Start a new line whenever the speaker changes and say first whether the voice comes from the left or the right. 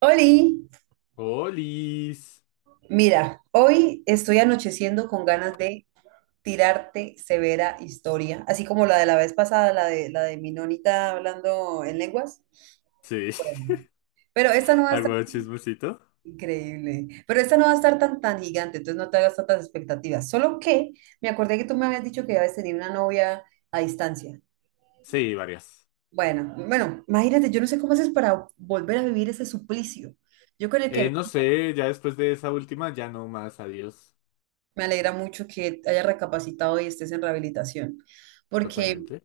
right: Oli,
left: Olis.
right: mira, hoy estoy anocheciendo con ganas de tirarte severa historia, así como la de la vez pasada, la de mi nonita hablando en lenguas.
left: Sí,
right: Bueno, pero esta no va a estar
left: hago chismecito.
right: increíble, pero esta no va a estar tan tan gigante, entonces no te hagas tantas expectativas. Solo que me acordé que tú me habías dicho que habías tenido una novia a distancia.
left: Sí, varias.
right: Bueno, bueno, imagínate, yo no sé cómo haces para volver a vivir ese suplicio. Yo con el que
left: No
right: venía.
left: sé, ya después de esa última, ya no más, adiós.
right: Me alegra mucho que hayas recapacitado y estés en rehabilitación, porque
left: Totalmente.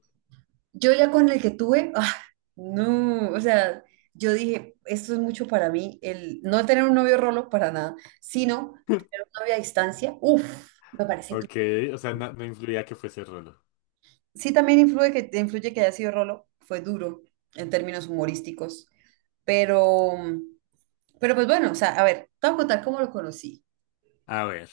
right: yo ya con el que tuve, ah, no, o sea, yo dije, esto es mucho para mí, el no tener un novio rolo para nada, sino tener un novio a distancia, uff, me parece tú.
left: Ok, o sea, no influía que fuese Rolo.
right: Sí, también influye que haya sido rolo, fue duro en términos humorísticos, pero, pero pues bueno, o sea, a ver, te voy a contar cómo lo conocí.
left: A ver,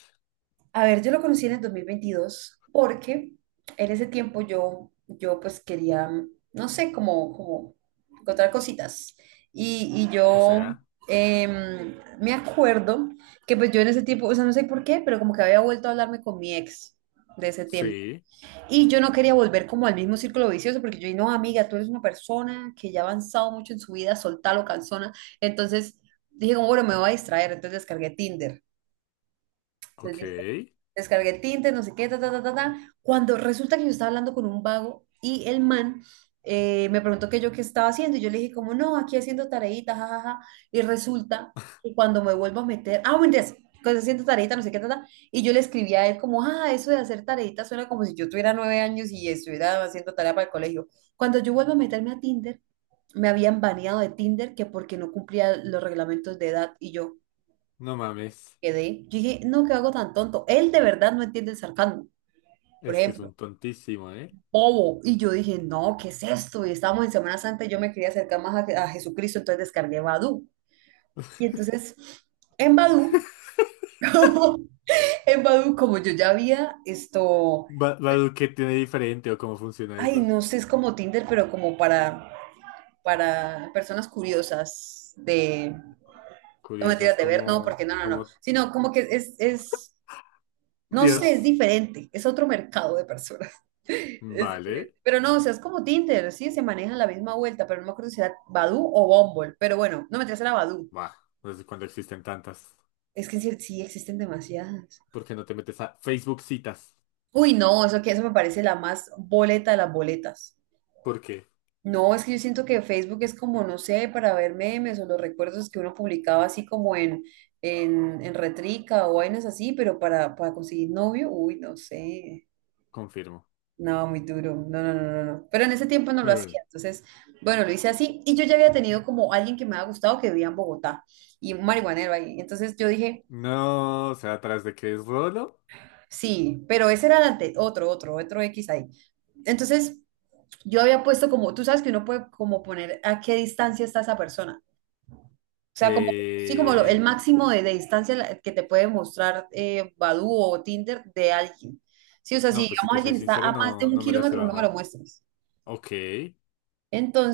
right: A ver, yo lo conocí en el 2022 porque en ese tiempo yo pues quería, no sé, como encontrar cositas. Y
left: o
right: yo
left: sea,
right: me acuerdo que pues yo en ese tiempo, o sea, no sé por qué, pero como que había vuelto a hablarme con mi ex de ese tiempo.
left: sí,
right: Y yo no quería volver como al mismo círculo vicioso porque yo, dije no, amiga, tú eres una persona que ya ha avanzado mucho en su vida, soltalo, canzona. Entonces dije como, bueno, me voy a distraer, entonces descargué Tinder. Entonces,
left: ok.
right: listo, descargué Tinder, no sé qué, ta, ta, ta, ta, ta. Cuando resulta que yo estaba hablando con un vago y el man me preguntó que yo qué estaba haciendo y yo le dije como, no, aquí haciendo tareitas, jajaja. Y resulta que cuando me vuelvo a meter, ah, bueno, entonces, cuando haciendo tareitas, no sé qué, ta, ta, y yo le escribí a él como, ah, eso de hacer tareitas suena como si yo tuviera 9 años y estuviera haciendo tarea para el colegio. Cuando yo vuelvo a meterme a Tinder, me habían baneado de Tinder que porque no cumplía los reglamentos de edad y yo
left: No mames,
right: quedé. Yo dije, no, qué hago tan tonto. Él de verdad no entiende el sarcasmo, por
left: es que es
right: ejemplo,
left: un tontísimo, ¿eh?
right: bobo. Y yo dije, no, ¿qué es esto? Y estábamos en Semana Santa y yo me quería acercar más a Jesucristo, entonces descargué Badoo. Y entonces, en Badoo, en Badoo, como yo ya había esto,
left: Badu, ¿qué tiene diferente o cómo funciona
right: ay,
left: eso?
right: no sé, es como Tinder, pero como para personas curiosas de, no
left: Curioso,
right: mentiras,
left: es
right: de ver, no,
left: como,
right: porque no, no, no,
left: como,
right: sino como que es, no sé, es
left: Dios.
right: diferente, es otro mercado de personas. Es diferente.
left: Vale,
right: Pero no, o sea, es como Tinder, sí, se maneja la misma vuelta, pero no me acuerdo si era Badoo o Bumble. Pero bueno, no me traes a la Badoo.
left: va, desde cuándo existen tantas.
right: Es que sí, sí existen demasiadas.
left: ¿Por qué no te metes a Facebook citas?
right: Uy, no, eso que eso me parece la más boleta de las boletas.
left: ¿Por qué?
right: No, es que yo siento que Facebook es como, no sé, para ver memes o los recuerdos que uno publicaba así como en, en Retrica o vainas así, pero para conseguir novio, uy, no sé.
left: Confirmo.
right: No, muy duro. No, no, no, no, no. Pero en ese tiempo no lo
left: Pero
right: hacía.
left: bueno.
right: Entonces, bueno, lo hice así. Y yo ya había tenido como alguien que me había gustado que vivía en Bogotá y un marihuanero ahí. Entonces yo dije,
left: No, o sea, atrás de que es Rolo.
right: sí, pero ese era el otro X ahí. Entonces yo había puesto como, tú sabes que uno puede como poner a qué distancia está esa persona. O sea, como, sí, como
left: eh,
right: el máximo de distancia que te puede mostrar Badoo o Tinder de alguien. Sí, o sea, si
left: no, pues si
right: digamos
left: te soy
right: alguien está
left: sincero,
right: a más de
left: no,
right: un
left: no me las he
right: kilómetro, no me lo
left: bajado.
right: muestres.
left: Ok.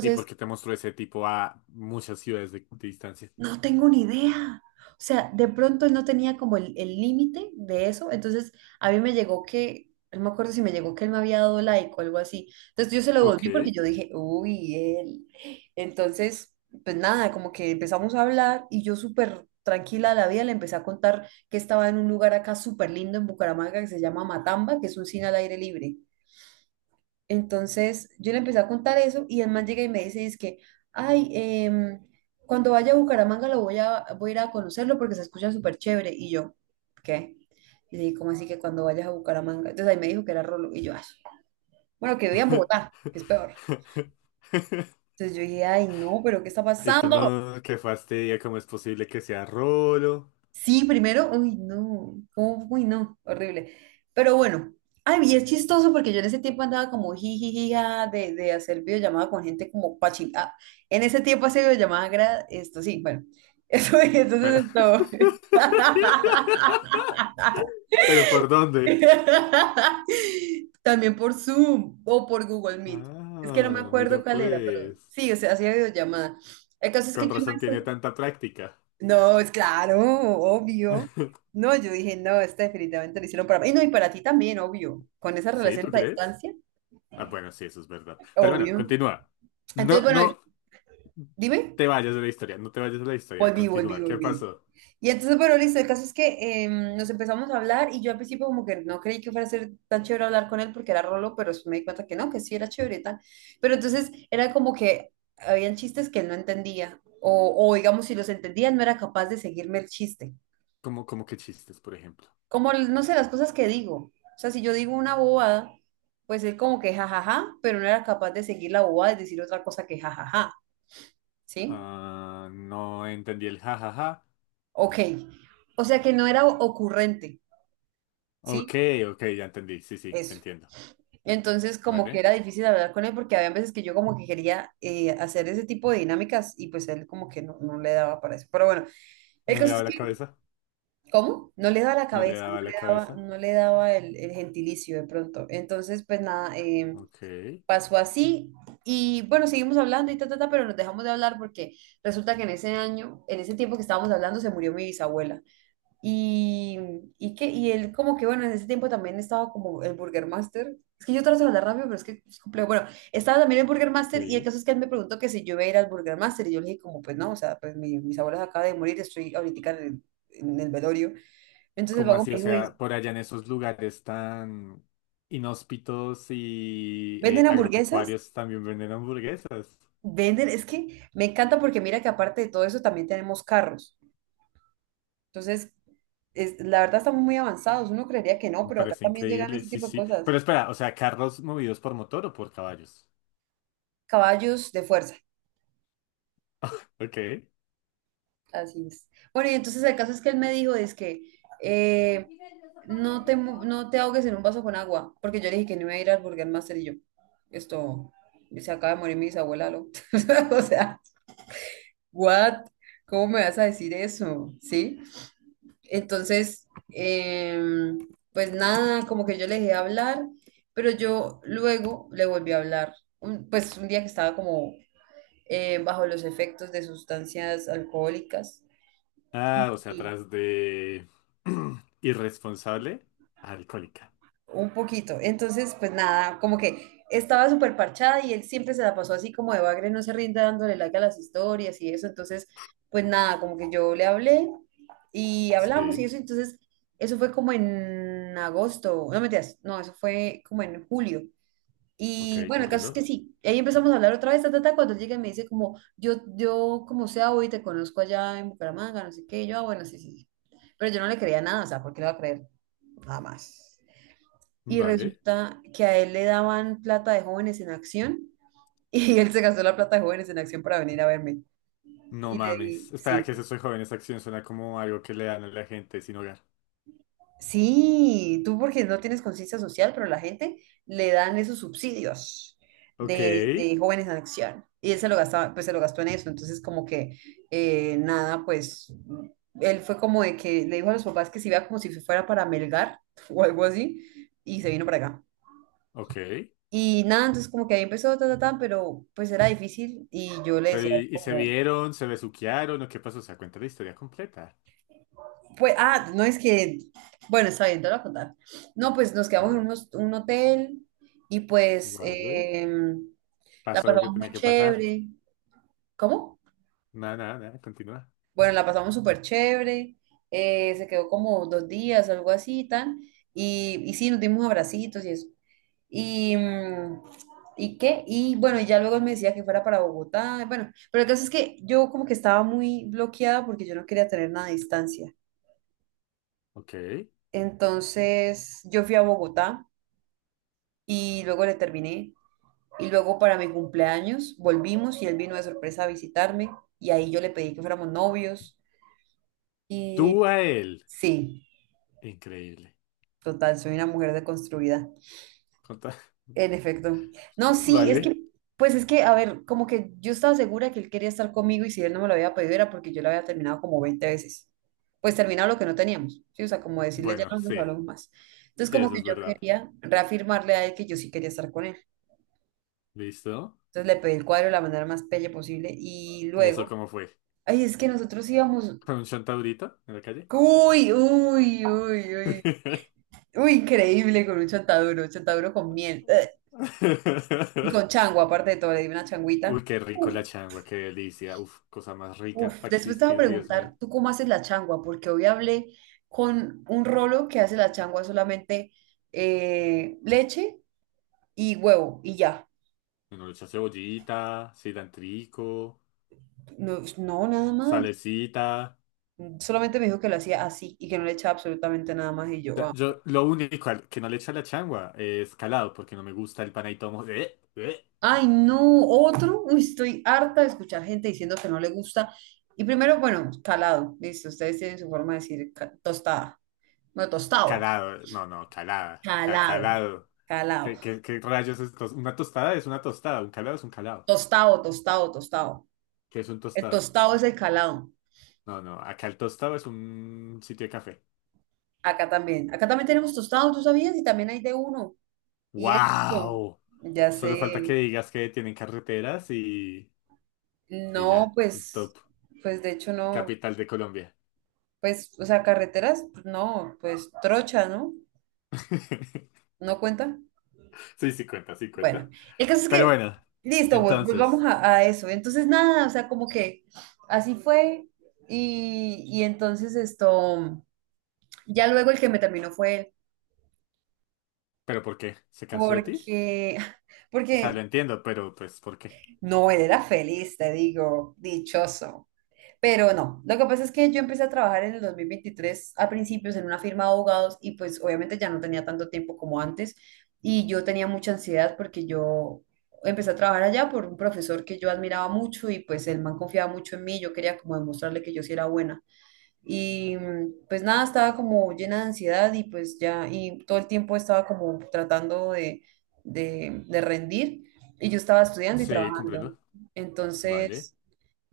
left: ¿Y por qué te mostró ese tipo a muchas ciudades de distancia?
right: No tengo ni idea. O sea, de pronto él no tenía como el límite de eso. Entonces, a mí me llegó que, no me acuerdo si me llegó que él me había dado like o algo así. Entonces, yo se lo devolví porque
left: Ok.
right: yo dije, uy, él. Entonces, pues nada, como que empezamos a hablar y yo súper tranquila de la vida le empecé a contar que estaba en un lugar acá súper lindo en Bucaramanga que se llama Matamba, que es un cine al aire libre. Entonces yo le empecé a contar eso y el man llega y me dice, es que, ay, cuando vaya a Bucaramanga lo voy a, voy a ir a conocerlo porque se escucha súper chévere. Y yo, ¿qué? Y le dije, ¿cómo así que cuando vayas a Bucaramanga? Entonces ahí me dijo que era Rolo. Y yo, "Ah, bueno, que vivía en Bogotá, que es peor". Entonces yo dije, ay, no, pero ¿qué está
left: Y tú
right: pasando?
left: no, qué fastidia, ¿cómo es posible que sea Rolo?
right: Sí, primero, uy, no, ¿cómo? Uy, no, horrible. Pero bueno, ay, y es chistoso porque yo en ese tiempo andaba como jijijija de hacer videollamada con gente como pachita. Ah, en ese tiempo hacer videollamada, esto sí, bueno, eso,
left: ¿Pero
right: entonces esto.
left: ¿pero por dónde?
right: También por Zoom o por Google Meet. Es que no me
left: Ah, mira
right: acuerdo cuál era, pero
left: pues.
right: sí, o sea, hacía videollamada. El caso es que
left: Con
right: yo.
left: razón tiene tanta práctica.
right: No, es claro, obvio. No, yo dije, no, esta definitivamente lo hicieron para mí. Y no, y para ti también, obvio. Con esas
left: ¿Sí? ¿Tú
right: relaciones a
left: crees?
right: distancia,
left: Ah, bueno, sí, eso es verdad. Pero bueno,
right: obvio.
left: continúa.
right: Entonces,
left: No,
right: bueno,
left: no
right: dime,
left: te vayas de la historia, no te vayas de la historia.
right: volví, volví,
left: Continúa. ¿Qué
right: volví.
left: pasó?
right: Y entonces, bueno, listo, el caso es que nos empezamos a hablar y yo al principio como que no creí que fuera a ser tan chévere hablar con él porque era rolo, pero después me di cuenta que no, que sí era chévere y tal. Pero entonces era como que habían chistes que él no entendía o digamos, si los entendía no era capaz de seguirme el chiste.
left: ¿Cómo, cómo que chistes, por ejemplo?
right: Como, no sé, las cosas que digo. O sea, si yo digo una bobada, pues es como que jajaja, pero no era capaz de seguir la bobada y decir otra cosa que jajaja, ¿sí?
left: Ah, no entendí el jajaja.
right: Ok. O sea que no era ocurrente,
left: Ok,
right: ¿sí?
left: ok, ya entendí. Sí, sí, te
right: Eso.
left: entiendo.
right: Entonces, como que
left: ¿Vale?
right: era difícil hablar con él porque había veces que yo como que quería hacer ese tipo de dinámicas y pues él como que no, no le daba para eso. Pero bueno, el
left: ¿No le
right: caso
left: daba
right: es
left: la
right: que,
left: cabeza?
right: ¿cómo? No le daba la
left: ¿No le
right: cabeza, no
left: daba
right: le
left: la
right: daba,
left: cabeza?
right: no le daba el gentilicio de pronto. Entonces, pues nada,
left: Ok,
right: pasó así y bueno, seguimos hablando y ta, ta, ta, pero nos dejamos de hablar porque resulta que en ese año, en ese tiempo que estábamos hablando, se murió mi bisabuela. Y, y él como que, bueno, en ese tiempo también estaba como el Burger Master. Es que yo trato de hablar rápido, pero es que es complejo. Bueno, estaba también el Burger Master y el
left: sí.
right: caso es que él me preguntó que si yo iba a ir al Burger Master y yo le dije como, pues no, o sea, pues mis abuelos acaba de morir, estoy ahorita en el velorio. Entonces el
left: ¿Cómo
right: vago
left: así? O
right: me dijo, dice,
left: sea, por allá en esos lugares tan inhóspitos y
right: ¿venden hamburguesas?
left: agropecuarios también venden hamburguesas.
right: Venden, es que me encanta porque mira que aparte de todo eso también tenemos carros. Entonces, la verdad estamos muy avanzados. Uno creería que no,
left: Me
right: pero acá
left: parece
right: también llegan
left: increíble,
right: ese
left: sí,
right: tipo de
left: sí.
right: cosas.
left: Pero espera, o sea, ¿carros movidos por motor o por caballos?
right: Caballos de fuerza,
left: Ok.
right: así es. Bueno, y entonces el caso es que él me dijo, es que eh, no te ahogues en un vaso con agua, porque yo le dije que no iba a ir al Burger Master y yo, esto, se acaba de morir mi bisabuela, ¿no? O sea, what? ¿Cómo me vas a decir eso? ¿Sí? Entonces, pues nada, como que yo le dejé hablar, pero yo luego le volví a hablar, pues un día que estaba como bajo los efectos de sustancias alcohólicas
left: Ah, o sea, tras de irresponsable, alcohólica.
right: un poquito. Entonces, pues nada, como que estaba súper parchada y él siempre se la pasó así como de bagre, no se rinde dándole like a las historias y eso. Entonces, pues nada, como que yo le hablé y hablamos y
left: Sí,
right: eso. Entonces, eso fue como en agosto, no mentiras, no, eso fue como en julio.
left: ok,
right: Y bueno, el caso es que
left: comprendo.
right: sí, ahí empezamos a hablar otra vez, ta, ta, ta, cuando él llega y me dice como, yo como sea hoy te conozco allá en Bucaramanga, no sé qué, y yo, ah, bueno, sí, sí, sí. Pero yo no le creía nada, o sea, ¿por qué le va a creer? Nada más y
left: Vale.
right: resulta que a él le daban plata de jóvenes en acción y él se gastó la plata de jóvenes en acción para venir a verme.
left: No
right: Y le
left: mames.
right: di,
left: Espera, ¿que es
right: sí,
left: eso de joven? Esa acción suena como algo que le dan a la gente sin hogar.
right: sí, tú porque no tienes conciencia social, pero la gente le dan esos subsidios
left: Ok,
right: de jóvenes en acción. Y él se lo gastaba, pues se lo gastó en eso. Entonces, como que nada, pues él fue como de que le dijo a los papás que se iba como si fuera para Melgar o algo así, y se vino para acá.
left: ok.
right: Y nada, entonces como que ahí empezó, pero pues era difícil y yo le
left: Pero,
right: decía
left: y se
right: como,
left: vieron, se besuquearon o qué pasó? O sea, cuenta la historia completa.
right: pues, ah, no es que, bueno, está bien, te lo voy a contar. No, pues nos
left: A
right: quedamos en
left: ver,
right: un hotel y pues
left: vale.
right: la
left: Pasó lo que
right: pasamos
left: tenía
right: muy
left: que pasar.
right: chévere. ¿Cómo?
left: Nada, nada, nada, continúa.
right: Bueno, la pasamos súper chévere, se quedó como 2 días, algo así, tan, y sí, nos dimos abracitos y eso. Y, ¿y qué? Y bueno, y ya luego él me decía que fuera para Bogotá. Bueno, pero el caso es que yo como que estaba muy bloqueada porque yo no quería tener nada de distancia.
left: Ok.
right: Entonces yo fui a Bogotá y luego le terminé. Y luego para mi cumpleaños volvimos y él vino de sorpresa a visitarme. Y ahí yo le pedí que fuéramos novios. Y
left: Tú a él.
right: sí,
left: Increíble.
right: total, soy una mujer deconstruida.
left: Conta-
right: En efecto. No, sí, es que,
left: Vale.
right: pues es que, a ver, como que yo estaba segura que él quería estar conmigo y si él no me lo había pedido era porque yo lo había terminado como 20 veces. Pues terminado lo que no teníamos, ¿sí? O sea, como decirle ya
left: Bueno,
right: no nos
left: sí.
right: hablamos más. Entonces,
left: Sí,
right: como
left: eso
right: que
left: es
right: yo
left: verdad.
right: quería reafirmarle a él que yo sí quería estar con él.
left: ¿Listo?
right: Entonces le pedí el cuadro de la manera más pelle posible y
left: ¿Y eso
right: luego,
left: cómo fue?
right: ay, es que nosotros íbamos,
left: ¿Con un chantaurito en la calle?
right: uy, uy, uy, uy, uy, increíble con un chontaduro con miel, ¡eh! Y con chango, aparte de todo, le di una changuita.
left: Uy, qué rico la
right: Uf,
left: changua, qué delicia. Uf, cosa más rica
right: uf,
left: para
right: después te voy a
left: existir, Dios mío.
right: preguntar, ¿tú cómo haces la changua? Porque hoy hablé con un rolo que hace la changua solamente leche y huevo y ya.
left: Uno le echa cebollita, cilantrico,
right: No, no, nada más.
left: salecita.
right: Solamente me dijo que lo hacía así y que no le echaba absolutamente nada más y
left: O
right: yo,
left: sea,
right: ah.
left: yo lo único que no le echo a la changua es calado, porque no me gusta el panadito.
right: Ay, no, otro. Uy, estoy harta de escuchar gente diciendo que no le gusta. Y primero, bueno, calado, listo, ustedes tienen su forma de decir tostada. No, tostado.
left: Calado, no, no, calada,
right: Calado,
left: calado.
right: calado.
left: ¿Qué rayos? Una tostada es una tostada, un calado es un calado.
right: Tostado, tostado, tostado.
left: ¿Qué es un
right: El
left: tostado?
right: tostado es el calado.
left: No, no, acá el tostado es un sitio de café.
right: Acá también. Acá también tenemos tostado, ¿tú sabías? Y también hay de uno. Y éxito.
left: ¡Wow!
right: Ya
left: Solo falta que
right: sé.
left: digas que tienen carreteras y
right: No,
left: ya,
right: pues,
left: top,
right: pues de hecho no.
left: capital de Colombia.
right: Pues, o sea, carreteras, no, pues trocha, ¿no? ¿No cuenta?
left: Sí, sí cuenta, sí
right: Bueno,
left: cuenta.
right: el caso es
left: Pero
right: que,
left: bueno,
right: listo, volvamos
left: entonces,
right: a eso. Entonces, nada, o sea, como que así fue. Y entonces esto, ya luego el que me terminó fue él,
left: ¿pero por qué? ¿Se cansó de ti?
right: porque,
left: O sea,
right: porque
left: lo entiendo, pero pues, ¿por qué?
right: no, él era feliz, te digo, dichoso. Pero no, lo que pasa es que yo empecé a trabajar en el 2023 a principios en una firma de abogados y pues obviamente ya no tenía tanto tiempo como antes y yo tenía mucha ansiedad porque yo empecé a trabajar allá por un profesor que yo admiraba mucho y pues el man confiaba mucho en mí, yo quería como demostrarle que yo sí era buena. Y pues nada, estaba como llena de ansiedad y pues ya, y todo el tiempo estaba como tratando de rendir y yo estaba estudiando y
left: Sí,
right: trabajando.
left: comprendo. Vale.
right: Entonces,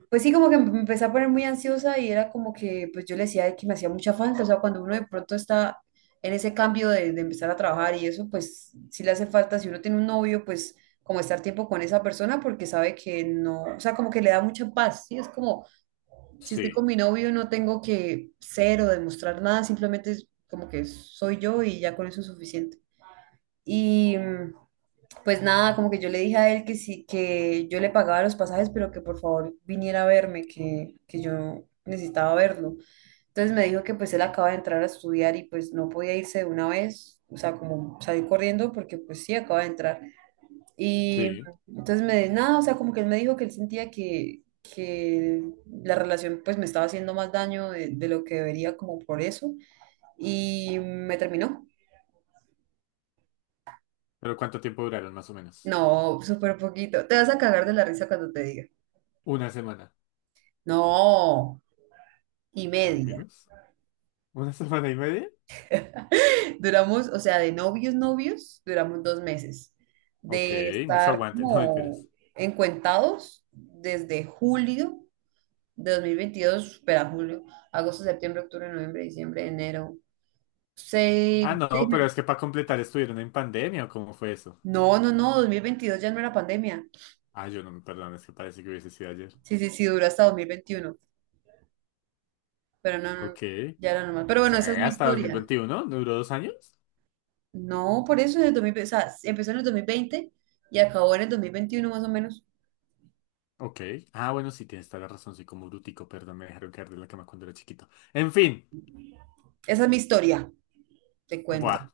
right: pues sí, como que me empecé a poner muy ansiosa y era como que pues yo le decía que me hacía mucha falta, o sea, cuando uno de pronto está en ese cambio de empezar a trabajar y eso, pues sí le hace falta, si uno tiene un novio, pues como estar tiempo con esa persona porque sabe que no, o sea, como que le da mucha paz, sí, es como si estoy con
left: Sí,
right: mi novio, no tengo que ser o demostrar nada, simplemente es como que soy yo y ya con eso es suficiente. Y pues nada, como que yo le dije a él que sí, que yo le pagaba los pasajes, pero que por favor viniera a verme, que yo necesitaba verlo. Entonces me dijo que pues él acaba de entrar a estudiar y pues no podía irse de una vez, o sea, como salir corriendo porque pues sí, acaba de entrar. Y
left: sí.
right: entonces me, nada, o sea, como que él me dijo que él sentía que la relación pues me estaba haciendo más daño de lo que debería como por eso. Y me terminó.
left: ¿Pero cuánto tiempo duraron más o menos?
right: No, súper poquito. Te vas a cagar de la risa cuando te diga.
left: Una semana.
right: No, y
left: Muy
right: media.
left: menos. ¿Una semana y media?
right: Duramos, o sea, de novios, novios, duramos 2 meses.
left: Ok,
right: De
left: mucho
right: estar
left: aguante, no
right: como
left: mentiras.
right: encuentados desde julio de 2022, espera, julio, agosto, septiembre, octubre, noviembre, diciembre, enero.
left: Ah,
right: Seis,
left: no,
right: seis
left: pero
right: meses.
left: es que para completar estuvieron en pandemia, ¿o cómo fue eso?
right: No, no, no, 2022 ya no era pandemia.
left: Ah, yo no me perdón, es que parece que hubiese sido ayer.
right: Sí, sí, sí, duró hasta 2021, pero no, no,
left: Ok.
right: ya era normal. Pero
left: Che,
right: bueno, esa es mi
left: hasta
right: historia.
left: 2021, ¿no duró 2 años?
right: No, por eso en el 2020, o sea, empezó en el 2020 y acabó en el 2021 más o menos.
left: Ok. Ah, bueno, sí, tienes toda la razón, soy como brutico, perdón, me dejaron caer de la cama cuando era chiquito. En fin,
right: Esa es mi historia, te cuento.
left: buah,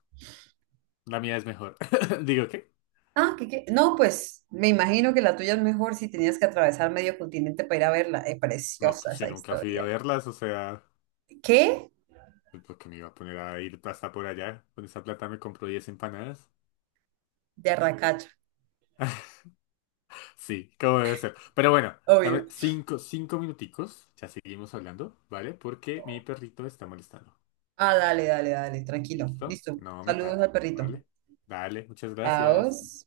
left: la mía es mejor. Digo, ¿qué?
right: Ah, ¿qué, qué? No, pues me imagino que la tuya es mejor si tenías que atravesar medio continente para ir a verla. Es
left: No,
right: preciosa
left: pues si
right: esa
left: nunca fui a
right: historia.
left: verlas, o sea,
right: ¿Qué?
left: pues, ¿por qué me iba a poner a ir hasta por allá? Con esa plata me compro 10 empanadas.
right: De Arracacha,
left: Sí, como debe ser. Pero bueno,
right: obvio.
left: dame cinco minuticos. Ya seguimos hablando, ¿vale? Porque mi perrito está molestando.
right: Ah, dale, dale, dale, tranquilo.
left: ¿Listo?
right: Listo.
left: No me
right: Saludos
left: tardo,
right: al perrito.
left: ¿vale? Dale, muchas gracias.
right: Adiós.